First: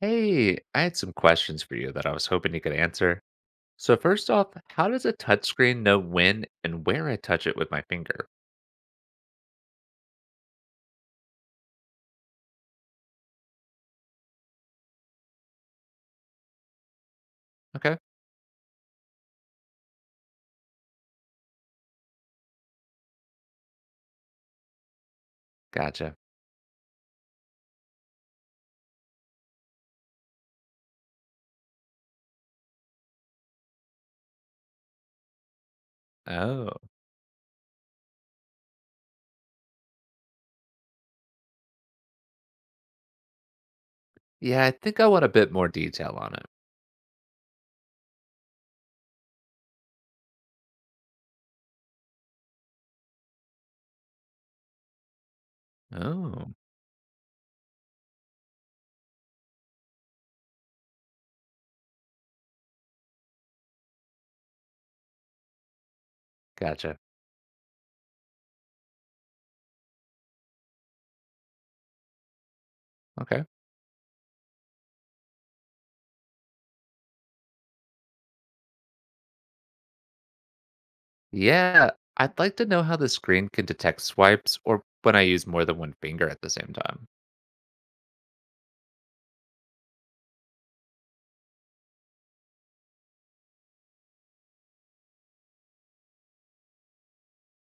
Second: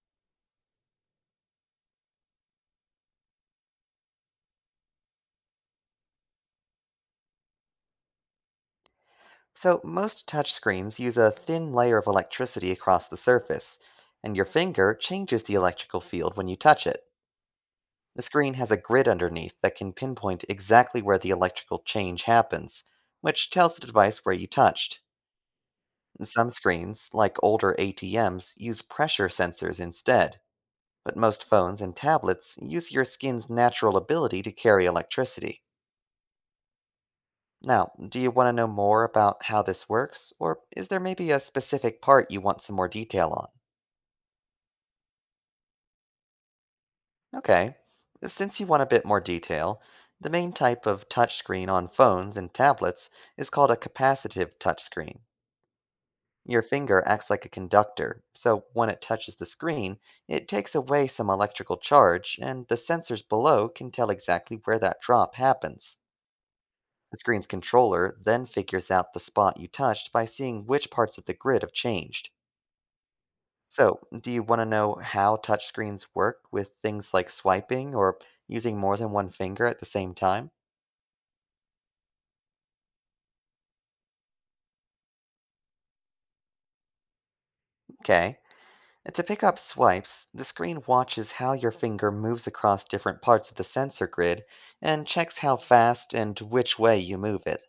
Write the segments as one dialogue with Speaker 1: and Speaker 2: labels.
Speaker 1: Hey, I had some questions for you that I was hoping you could answer. So first off, how does a touchscreen know when and where I touch it with my finger?
Speaker 2: So, most touchscreens use a thin layer of electricity across the surface, and your finger changes the electrical field when you touch it.
Speaker 1: Okay,
Speaker 2: The screen has a grid underneath that can pinpoint exactly where the electrical change happens, which tells the device where you touched.
Speaker 1: gotcha.
Speaker 2: Some screens, like older ATMs, use pressure sensors instead, but most phones and tablets use your skin's natural ability to carry electricity.
Speaker 1: Oh,
Speaker 2: Now, do you want to know more about how this works, or is there maybe a specific part you want some more detail on?
Speaker 1: yeah, I think I want a bit more detail on it.
Speaker 2: Okay, since you want a bit more detail, the main type of touchscreen on phones and tablets is called a capacitive touchscreen.
Speaker 1: Oh,
Speaker 2: Your finger acts like a conductor, so when it touches the screen, it takes away some electrical charge, and the sensors below can tell exactly where that drop happens.
Speaker 1: gotcha.
Speaker 2: The screen's controller then figures out the spot you touched by seeing which parts of the grid have changed.
Speaker 1: Okay.
Speaker 2: So, do you want to know how touchscreens work with things like swiping or using more than one finger at the same time?
Speaker 1: Yeah, I'd like to know how the screen can detect swipes or when I use more than one finger at the same time.
Speaker 2: Okay. To pick up swipes, the screen watches how your finger moves across different parts of the sensor grid and checks how fast and which way you move it.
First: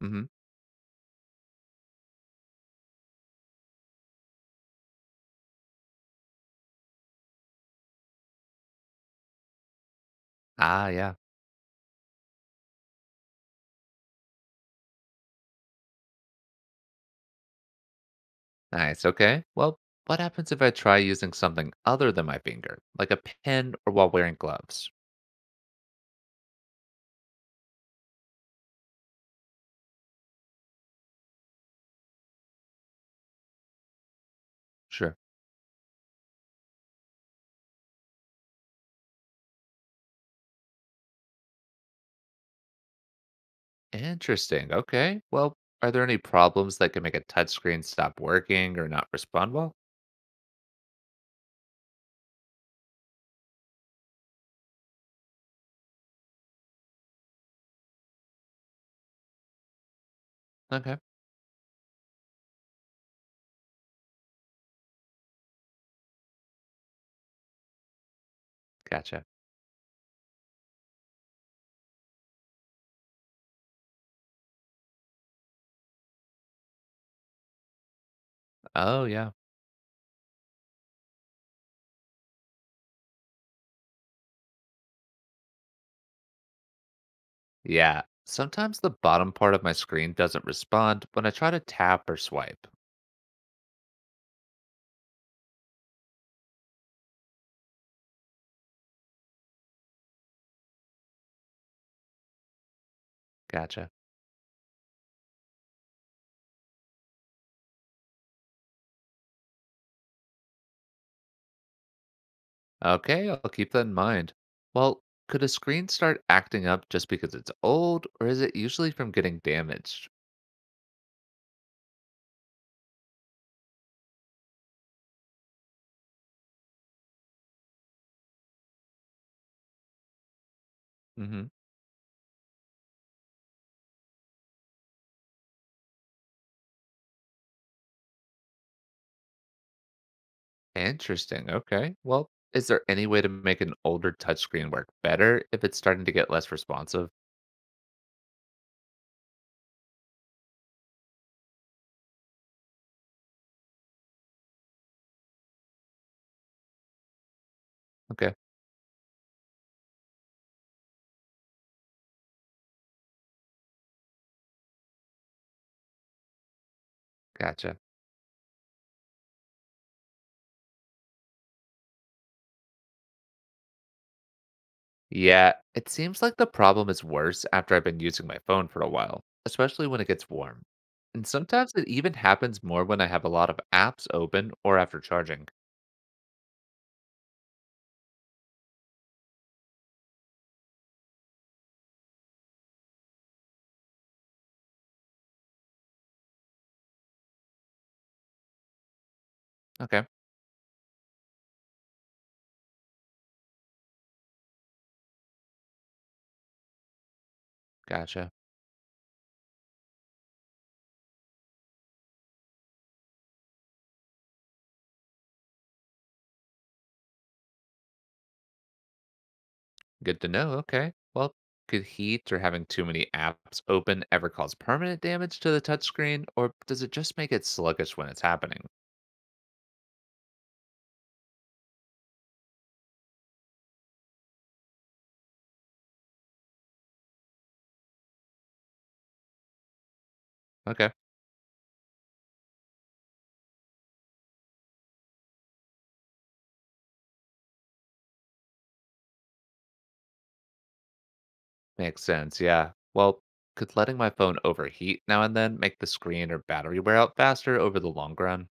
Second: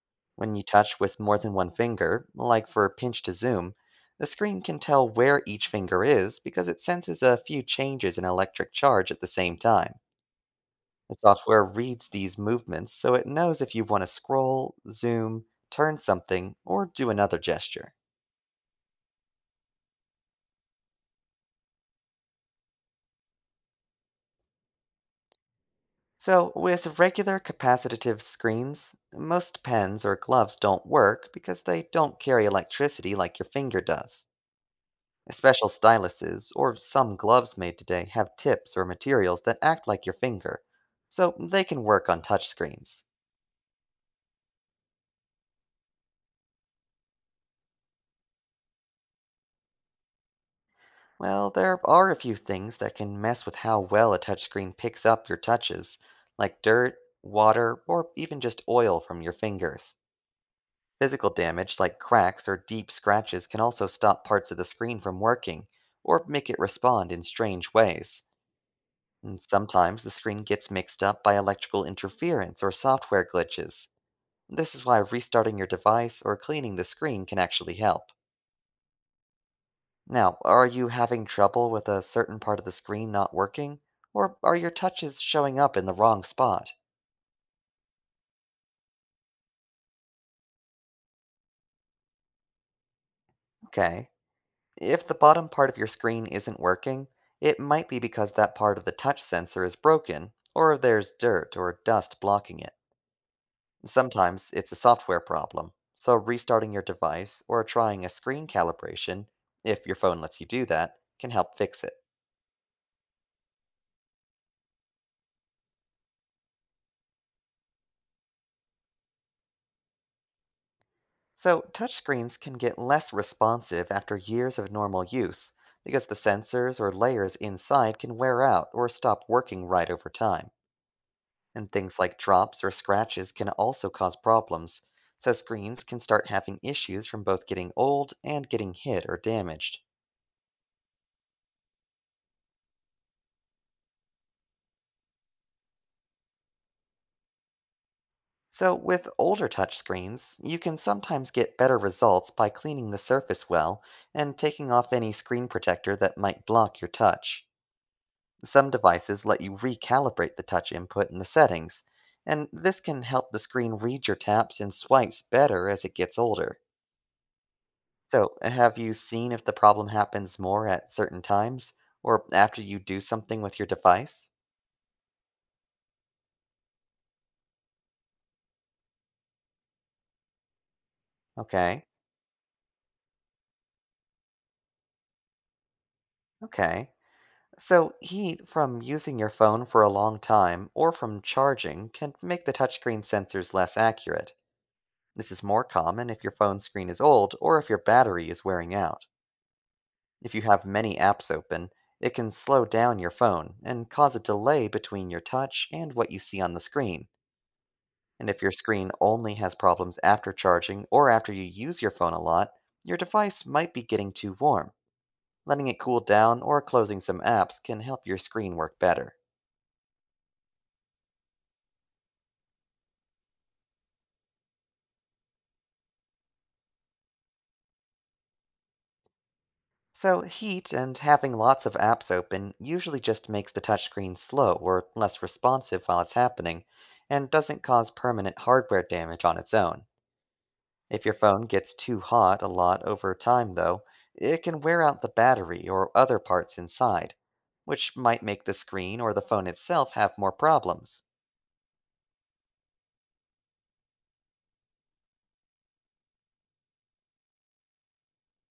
Speaker 1: Hmm.
Speaker 2: When you touch with more than one finger, like for pinch to zoom, the screen can tell where each finger is because it senses a few changes in electric charge at the same time.
Speaker 1: Ah,
Speaker 2: The
Speaker 1: yeah.
Speaker 2: software reads these movements so it knows if you want to scroll, zoom, turn something, or do another gesture.
Speaker 1: Nice. Okay. Well, what happens if I try using something other than my finger, like a pen or while wearing gloves?
Speaker 2: So, with regular capacitive screens, most pens or gloves don't work because they don't carry electricity like your finger does.
Speaker 1: Sure.
Speaker 2: Special styluses or some gloves made today have tips or materials that act like your finger, so they can work on touchscreens.
Speaker 1: Interesting. Okay. Well, are there any problems that can make a touchscreen stop working or not respond well?
Speaker 2: Well, there are a few things that can mess with how well a touchscreen picks up your touches, like dirt, water, or even just oil from your fingers.
Speaker 1: Okay.
Speaker 2: Physical damage, like cracks or deep scratches, can also stop parts of the screen from working, or make it respond in strange ways.
Speaker 1: Gotcha.
Speaker 2: And sometimes the screen gets mixed up by electrical interference or software glitches. This is why restarting your device or cleaning the screen can actually help.
Speaker 1: Oh, yeah.
Speaker 2: Now, are you having trouble with a certain part of the screen not working? Or are your touches showing up in the wrong spot?
Speaker 1: Yeah. Sometimes the bottom part of my screen doesn't respond when I try to tap or swipe.
Speaker 2: Okay. If the bottom part of your screen isn't working, it might be because that part of the touch sensor is broken, or there's dirt or dust blocking it.
Speaker 1: Gotcha.
Speaker 2: Sometimes it's a software problem, so restarting your device or trying a screen calibration, if your phone lets you do that, can help fix it.
Speaker 1: Okay. I'll keep that in mind. Well, could a screen start acting up just because it's old, or is it usually from getting damaged?
Speaker 2: So, touchscreens can get less responsive after years of normal use because the sensors or layers inside can wear out or stop working right over time.
Speaker 1: Hmm.
Speaker 2: And things like drops or scratches can also cause problems, so screens can start having issues from both getting old and getting hit or damaged.
Speaker 1: Interesting. Okay. Well, is there any way to make an older touchscreen work better if it's starting to get less responsive?
Speaker 2: So, with older touchscreens, you can sometimes get better results by cleaning the surface well and taking off any screen protector that might block your touch.
Speaker 1: Okay.
Speaker 2: Some devices let you recalibrate the touch input in the settings, and this can help the screen read your taps and swipes better as it gets older.
Speaker 1: Gotcha.
Speaker 2: So, have you seen if the problem happens more at certain times or after you do something with your device?
Speaker 1: Yeah, it seems like the problem is worse after I've been using my phone for a while, especially when it gets warm. And sometimes
Speaker 2: Okay,
Speaker 1: it even happens more when I have a lot of apps open or after charging.
Speaker 2: okay. So, heat from using your phone for a long time or from charging can make the touchscreen sensors less accurate. This is more common if your phone screen is old or if your battery is wearing out.
Speaker 1: Okay,
Speaker 2: If you have many apps open, it can slow down your phone and cause a delay between your touch and what you see on the screen. And
Speaker 1: gotcha.
Speaker 2: if your screen only has problems after charging or after you use your phone a lot, your device might be getting too warm. Letting it cool down or closing some apps can help your screen work better.
Speaker 1: Good to know. Okay. Well, could heat or having too many apps open ever cause permanent damage to the touchscreen, or does it just make it sluggish when it's happening?
Speaker 2: So, heat and having lots of apps open usually just makes the touchscreen slow or less responsive while it's happening, and doesn't cause permanent hardware damage on its own.
Speaker 1: Okay,
Speaker 2: If your phone gets too hot a lot over time, though, it can wear out the battery or other parts inside, which might make the screen or the phone itself have more problems.
Speaker 1: makes sense. Yeah. Well, could letting my phone overheat now and then make the screen or battery wear out faster over the long run?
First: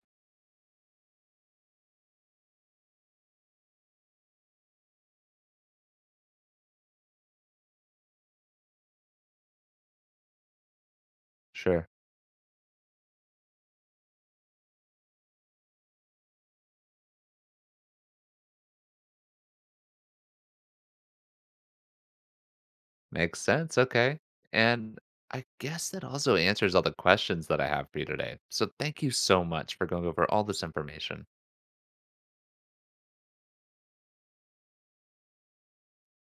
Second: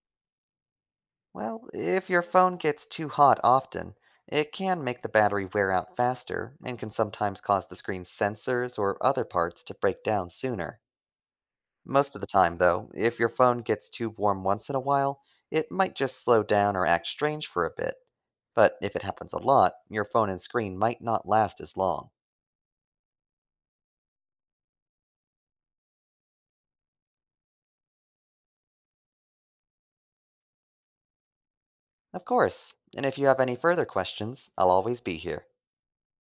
Speaker 2: Well, if your phone gets too hot often, it can make the battery wear out faster and can sometimes cause the screen's sensors or other parts to break down sooner.
Speaker 1: Sure.
Speaker 2: Most of the time, though, if your phone gets too warm once in a while, it might just slow down or act strange for a bit. But if it happens a lot, your phone and screen might not last as long.
Speaker 1: Makes sense. Okay. And I guess that also answers all the questions that I have for you today. So thank you so much for going over all this information.
Speaker 2: Of course, and if you have any further questions, I'll always be here.